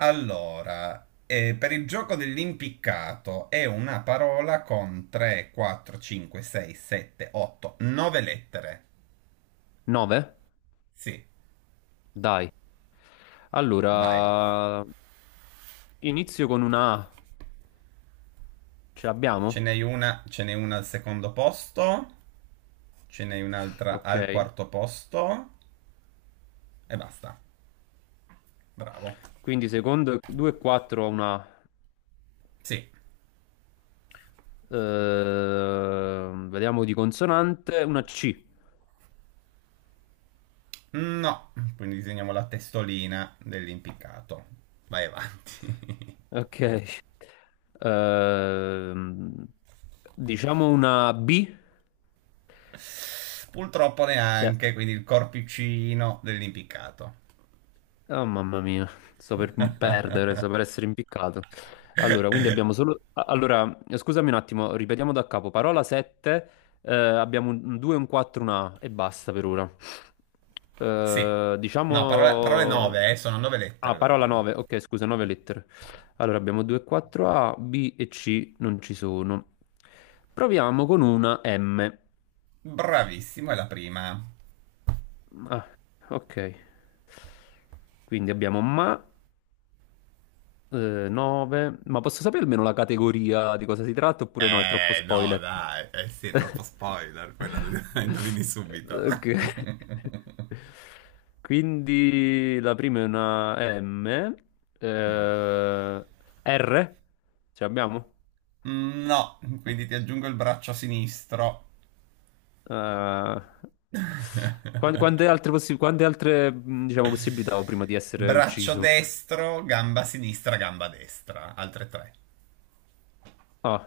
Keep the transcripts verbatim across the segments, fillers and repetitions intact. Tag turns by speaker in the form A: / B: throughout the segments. A: Allora, eh, per il gioco dell'impiccato è una parola con tre, quattro, cinque, sei, sette, otto, nove lettere.
B: nove?
A: Sì,
B: Dai.
A: vai.
B: Allora, inizio con una A. Ce
A: Ce
B: l'abbiamo?
A: n'hai una, ce n'è una al secondo posto, ce n'hai un'altra
B: Ok.
A: al quarto posto e basta. Bravo.
B: Quindi secondo due e quattro ho una A.
A: Sì.
B: Ehm, vediamo di consonante, una C.
A: No, quindi disegniamo la testolina dell'impiccato. Vai avanti.
B: Ok. Ehm, diciamo una B.
A: Purtroppo
B: Sì.
A: neanche, quindi il corpicino dell'impiccato.
B: Oh mamma mia, sto per m- perdere, sto per essere impiccato. Allora, quindi abbiamo solo... a- Allora, scusami un attimo, ripetiamo da capo. Parola sette, abbiamo un due, un quattro, un A e basta per ora.
A: Sì.
B: Eh,
A: No, parole, parole
B: diciamo...
A: nove, eh, sono nove lettere
B: Ah,
A: la
B: parola
A: parola.
B: nove, ok, scusa, nove
A: Sì.
B: lettere. Allora, abbiamo due, quattro, A, B e C non ci sono. Proviamo con una M.
A: Bravissimo, è la prima.
B: Ah, ok. Quindi abbiamo ma. nove, ma posso sapere almeno la categoria di cosa si tratta oppure no? È troppo
A: Eh, no,
B: spoiler.
A: dai, eh sì, è troppo spoiler, quella la indovini subito.
B: Ok. Quindi la prima è una M, eh, R, ce l'abbiamo?
A: No, quindi ti aggiungo il braccio sinistro.
B: Eh, quan- quante altre, possi- quante altre, mh, diciamo, possibilità ho prima di essere
A: Braccio
B: ucciso?
A: destro, gamba sinistra, gamba destra, altre tre.
B: Ah.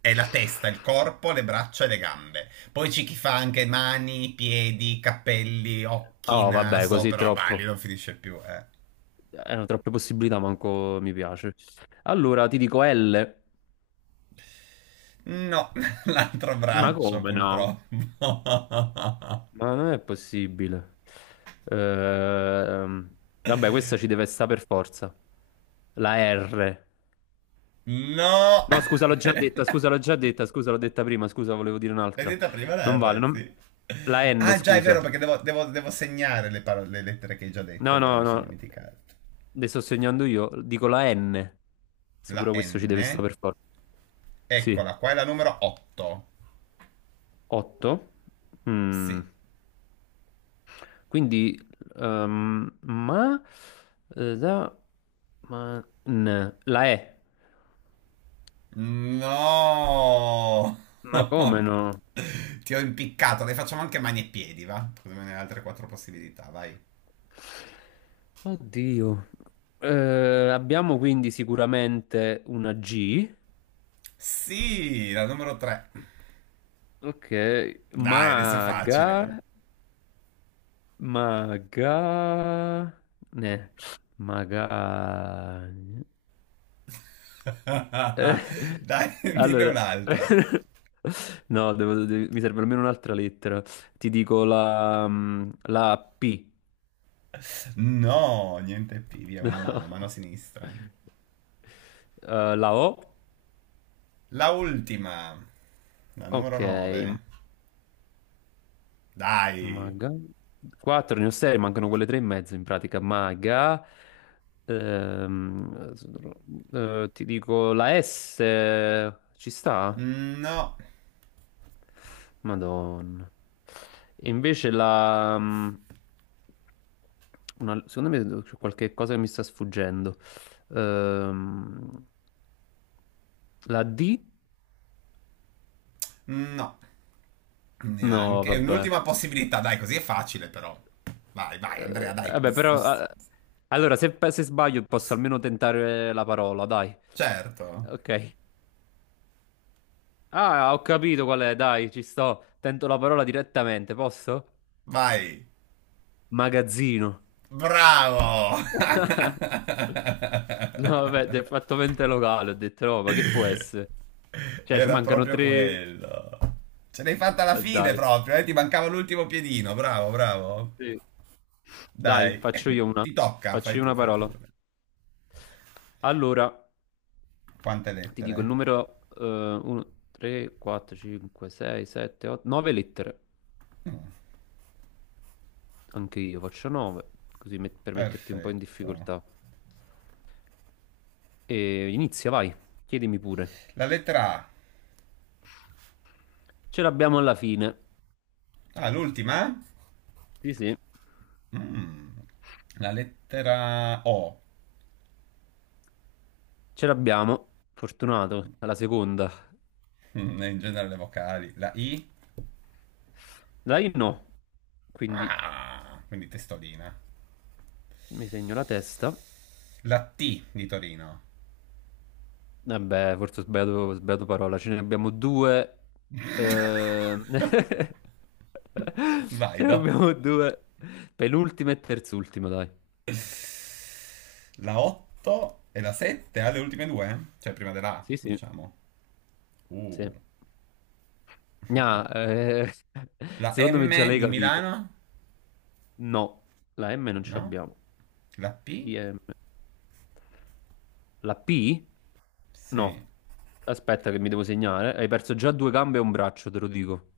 A: È la testa, il corpo, le braccia e le gambe. Poi c'è chi fa anche mani, piedi, capelli, occhi,
B: Oh, vabbè,
A: naso,
B: così
A: però vai, lì
B: troppo.
A: non finisce più, eh.
B: Erano troppe possibilità, manco mi piace. Allora ti dico L.
A: No, l'altro
B: Ma
A: braccio
B: come no?
A: purtroppo.
B: Ma non è possibile. Ehm, vabbè, questa ci deve stare per forza. La R.
A: No.
B: No, scusa, l'ho già
A: L'hai
B: detta, scusa, l'ho già detta, scusa, l'ho detta prima, scusa, volevo dire un'altra.
A: detta prima la
B: Non vale,
A: R,
B: non-
A: sì.
B: la N,
A: Ah, già è vero
B: scusa.
A: perché devo, devo- devo segnare le, parole- le lettere che hai già detto, è
B: No,
A: vero,
B: no,
A: mi sono
B: no.
A: dimenticato.
B: Le sto segnando io, dico la N.
A: La
B: Sicuro questo ci deve
A: N.
B: stare per forza. Sì.
A: Eccola, qua è la numero otto.
B: otto.
A: Sì.
B: Quindi, ehm, ma, eh, da, ma, n, la E,
A: No.
B: ma come no?
A: Ti ho impiccato, le facciamo anche mani e piedi, va? Così me ne hai altre quattro possibilità, vai.
B: Oddio. Eh, abbiamo quindi sicuramente una G,
A: Sì, la numero tre.
B: ok,
A: Dai, adesso è
B: maga,
A: facile.
B: maga, ne, maga. Eh,
A: Dai, dinne
B: allora,
A: un'altra.
B: no, devo- devi- mi serve almeno un'altra lettera. Ti dico la, mm, la P.
A: No, niente più, via, una
B: No.
A: mano, mano sinistra.
B: Eh, la O.
A: La ultima, la
B: Ok,
A: numero nove. Dai.
B: maga. quattro, ne ho sei, mancano quelle tre e mezzo in pratica. Maga. Ehm, eh, ti dico la S. Ci sta?
A: No,
B: Madonna. E invece la... mm, una- secondo me c'è qualche cosa che mi sta sfuggendo. Ehm, la D?
A: no,
B: No,
A: neanche. È
B: vabbè.
A: un'ultima possibilità, dai, così è facile però. Vai, vai, Andrea,
B: Eh,
A: dai.
B: vabbè, però... ah, allora, se, se sbaglio posso almeno tentare la parola, dai.
A: Certo.
B: Ok. Ah, ho capito qual è, dai, ci sto. Tento la parola direttamente, posso?
A: Vai.
B: Magazzino.
A: Bravo.
B: No, vabbè, ti hai fatto mente locale, ho detto no, ma che può essere? Cioè, ci
A: Era
B: mancano
A: proprio
B: tre.
A: quello. Ce l'hai fatta alla
B: Eh,
A: fine
B: dai,
A: proprio, eh? Ti mancava l'ultimo piedino, bravo, bravo.
B: sì. Dai,
A: Dai,
B: faccio io una.
A: ti tocca,
B: Faccio
A: fai
B: io
A: tu,
B: una
A: fai tu.
B: parola. Allora,
A: Quante
B: ti dico il
A: lettere?
B: numero uno, tre, quattro, cinque, sei, sette, otto, nove lettere.
A: Mm,
B: Anche io faccio nove, così met- per metterti un po' in
A: perfetto.
B: difficoltà. E inizia, vai, chiedimi pure.
A: La lettera A.
B: Ce l'abbiamo alla fine.
A: Ah, l'ultima?
B: Sì, sì,
A: Mm. La lettera O.
B: ce l'abbiamo. Fortunato, alla seconda.
A: Mm, in genere le vocali. La I?
B: Dai, no. Quindi
A: Ah, quindi testolina.
B: mi segno la testa.
A: La T di Torino.
B: Eh beh, forse ho sbagliato, ho sbagliato parola, ce ne abbiamo due. ehm,
A: Vai,
B: Ce ne
A: do.
B: abbiamo due. Penultima e terzultima, dai.
A: La otto e la sette alle ultime due? Cioè prima della A,
B: Sì, sì,
A: diciamo.
B: sì.
A: Uh.
B: Gna, eh,
A: La
B: secondo me già
A: M
B: l'hai
A: di
B: capito.
A: Milano?
B: No, la M non ce
A: No?
B: l'abbiamo.
A: La P?
B: I M. La P?
A: Sì.
B: No. Aspetta che mi devo segnare. Hai perso già due gambe e un braccio, te lo dico.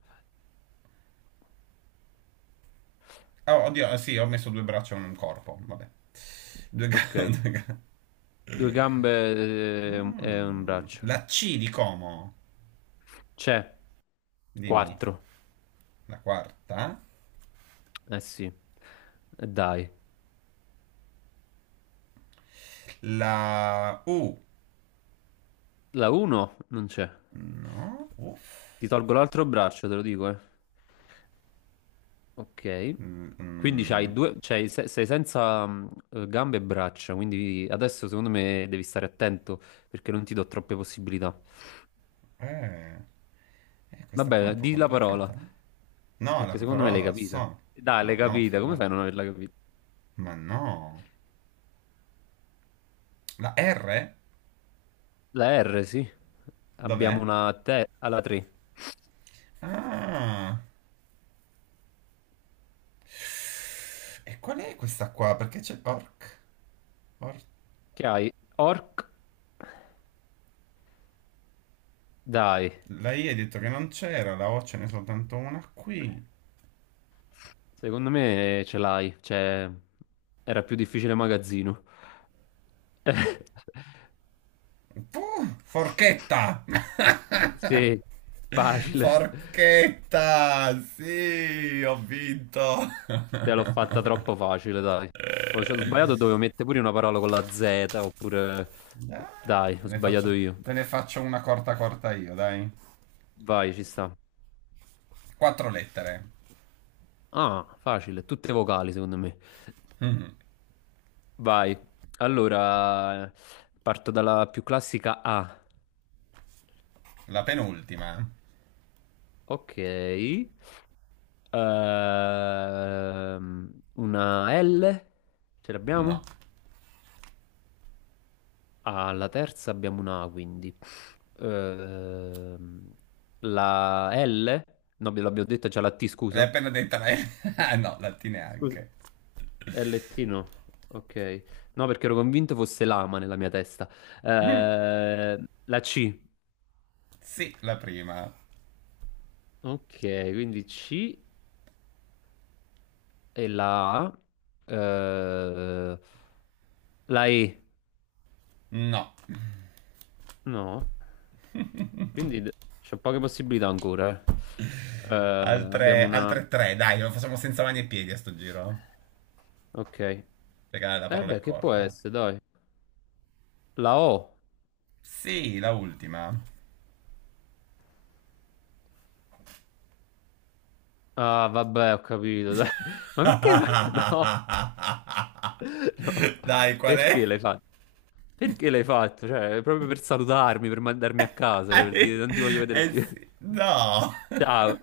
A: Oh, oddio, eh sì, ho messo due braccia e un corpo, vabbè. Due
B: Ok.
A: ga- due ga-
B: Due gambe eh, e un
A: Mm.
B: braccio.
A: La C di Como?
B: C'è.
A: Dimmi.
B: Quattro.
A: La quarta?
B: Eh sì, eh, dai.
A: La U?
B: La uno non c'è.
A: No? Uff.
B: Ti tolgo l'altro braccio, te lo dico, eh. Ok.
A: Mm,
B: Quindi
A: mm.
B: c'hai due, c'hai- se- sei senza mm, eh, gambe e braccia, quindi adesso secondo me devi stare attento perché non ti do troppe possibilità.
A: Eh, eh, questa qua è un
B: Vabbè,
A: po'
B: di la parola,
A: complicata, no? No, la
B: perché secondo me
A: parola
B: l'hai
A: non la
B: capita.
A: so.
B: Dai,
A: Ma
B: l'hai
A: no,
B: capita, come
A: figura.
B: fai a non averla capita?
A: Ma no. La R?
B: La R, sì. Abbiamo
A: Dov'è?
B: una T alla tre.
A: Ah. E qual è questa qua? Perché c'è orc? Or-
B: Che hai? Orc. Dai.
A: la I hai detto che non c'era, la O ce n'è soltanto una qui.
B: Secondo me eh, ce l'hai, cioè era più difficile magazzino.
A: Puh, forchetta!
B: Sì, facile.
A: Forchetta! Sì, ho vinto!
B: Te l'ho fatta troppo facile, dai. Ho, cioè, ho sbagliato, dovevo mettere pure una parola con la Z, oppure...
A: Ah,
B: Dai,
A: Te
B: ho
A: ne faccio,
B: sbagliato io.
A: te ne faccio una corta corta io, dai.
B: Vai, ci sta.
A: Quattro lettere.
B: Ah, facile, tutte vocali secondo me.
A: Mm,
B: Vai. Allora, parto dalla più classica A.
A: La penultima.
B: Ok. Ehm, una L. Ce
A: No.
B: l'abbiamo? Alla terza abbiamo una A, quindi. Ehm, la L? No, ve l'abbiamo detta già la T,
A: L'hai
B: scusa.
A: appena detta lei? Ah, no, la T
B: Scusa.
A: neanche.
B: L T no. Ok. No, perché ero convinto fosse lama nella mia testa. Eh, la C.
A: Sì, la prima.
B: Ok, quindi C e la A. Eh, la E.
A: No.
B: No. Quindi d- c'ho poche possibilità ancora. Eh. Eh,
A: Altre,
B: abbiamo una...
A: altre tre, dai, lo facciamo senza mani e piedi a sto giro.
B: Ok.
A: Perché la la
B: Eh
A: parola è
B: beh, che può
A: corta.
B: essere, dai. La O.
A: Sì, la ultima.
B: Ah, vabbè, ho capito. Dai. Ma perché? No, no.
A: Dai, qual
B: Perché
A: è?
B: l'hai fatto? Perché l'hai fatto? Cioè, proprio per salutarmi, per mandarmi a casa, cioè, per dire
A: Eh,
B: non ti voglio vedere
A: eh
B: più.
A: sì, no.
B: Ciao.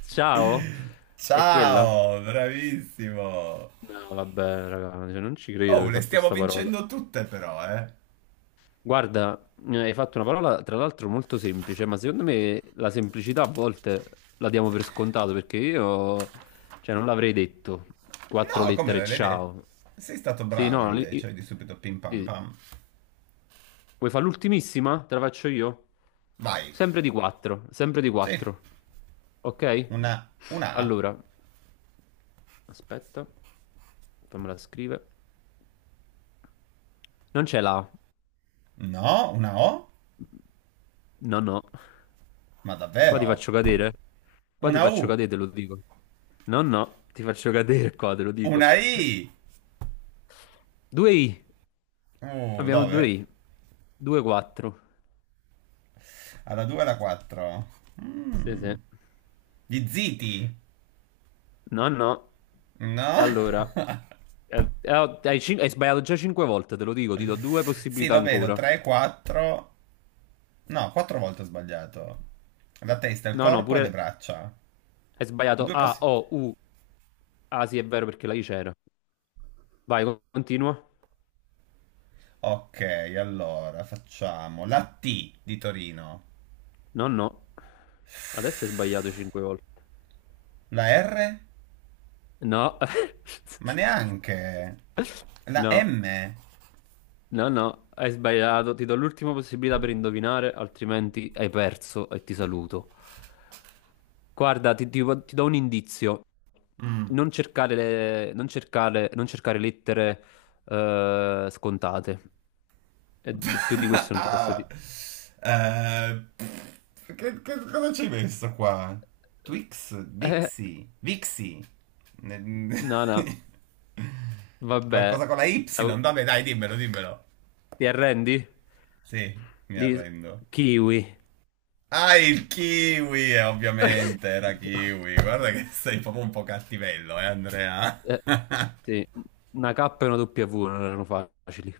B: Ciao? È quella?
A: Ciao, bravissimo.
B: No, vabbè, raga, cioè, non ci credo che
A: Oh,
B: hai
A: le
B: fatto
A: stiamo
B: sta parola.
A: vincendo tutte però, eh.
B: Guarda, eh, hai fatto una parola tra l'altro molto semplice, ma secondo me la semplicità a volte la diamo per scontato perché io, cioè, non l'avrei detto. Quattro
A: No, come
B: lettere,
A: me l'hai detto?
B: ciao.
A: Sei stato
B: Sì,
A: bravo
B: no, li-
A: invece,
B: i-
A: di subito pim pam
B: sì.
A: pam.
B: Vuoi fare l'ultimissima? Te la faccio io?
A: Vai.
B: Sempre di quattro, sempre di
A: Sì,
B: quattro. Ok?
A: una, una A.
B: Allora, aspetta, fammela scrivere. Non c'è la. A.
A: No, una O?
B: No, no.
A: Ma
B: Qua ti
A: davvero?
B: faccio cadere. Qua ti
A: Una
B: faccio
A: U.
B: cadere, te lo dico. No, no, ti faccio cadere qua, te lo dico.
A: Una I.
B: due i.
A: Uh,
B: Abbiamo
A: dove?
B: due i. due quattro.
A: Alla due e alla quattro.
B: Sì,
A: Mm.
B: sì.
A: Gli ziti.
B: No, no.
A: No?
B: Allora, eh, eh, oh, hai, cin- hai sbagliato già cinque volte, te lo dico, ti do due
A: Sì,
B: possibilità
A: lo vedo.
B: ancora.
A: tre, quattro. No, quattro volte ho sbagliato. La testa, il
B: No, no,
A: corpo e le
B: pure
A: braccia.
B: hai sbagliato
A: Due
B: A,
A: possi-
B: O, U. Ah, sì, è vero perché la I c'era. Vai, co- continua.
A: Ok, allora facciamo la T di Torino,
B: No, no. Adesso hai sbagliato cinque volte.
A: la R?
B: No.
A: Ma neanche. La
B: No,
A: M?
B: no, no, hai sbagliato. Ti do l'ultima possibilità per indovinare, altrimenti hai perso e ti saluto. Guarda, ti, ti- ti do un indizio.
A: Mm.
B: Non cercare, le- non cercare, non cercare lettere eh, scontate. E d- più di questo non ti posso
A: Ah,
B: dire.
A: eh, pff, che, che- cosa ci hai messo qua? Twix?
B: Eh,
A: Bixi? Vixi? Ne-
B: no, no, vabbè.
A: Qualcosa con la Y? Vabbè, dai, dimmelo, dimmelo.
B: Ti arrendi?
A: Sì, mi
B: Di
A: arrendo.
B: kiwi.
A: Ah, il kiwi, eh, ovviamente, era kiwi. Guarda che sei proprio un po' cattivello, eh, Andrea.
B: Eh, sì, una K e una W non erano facili.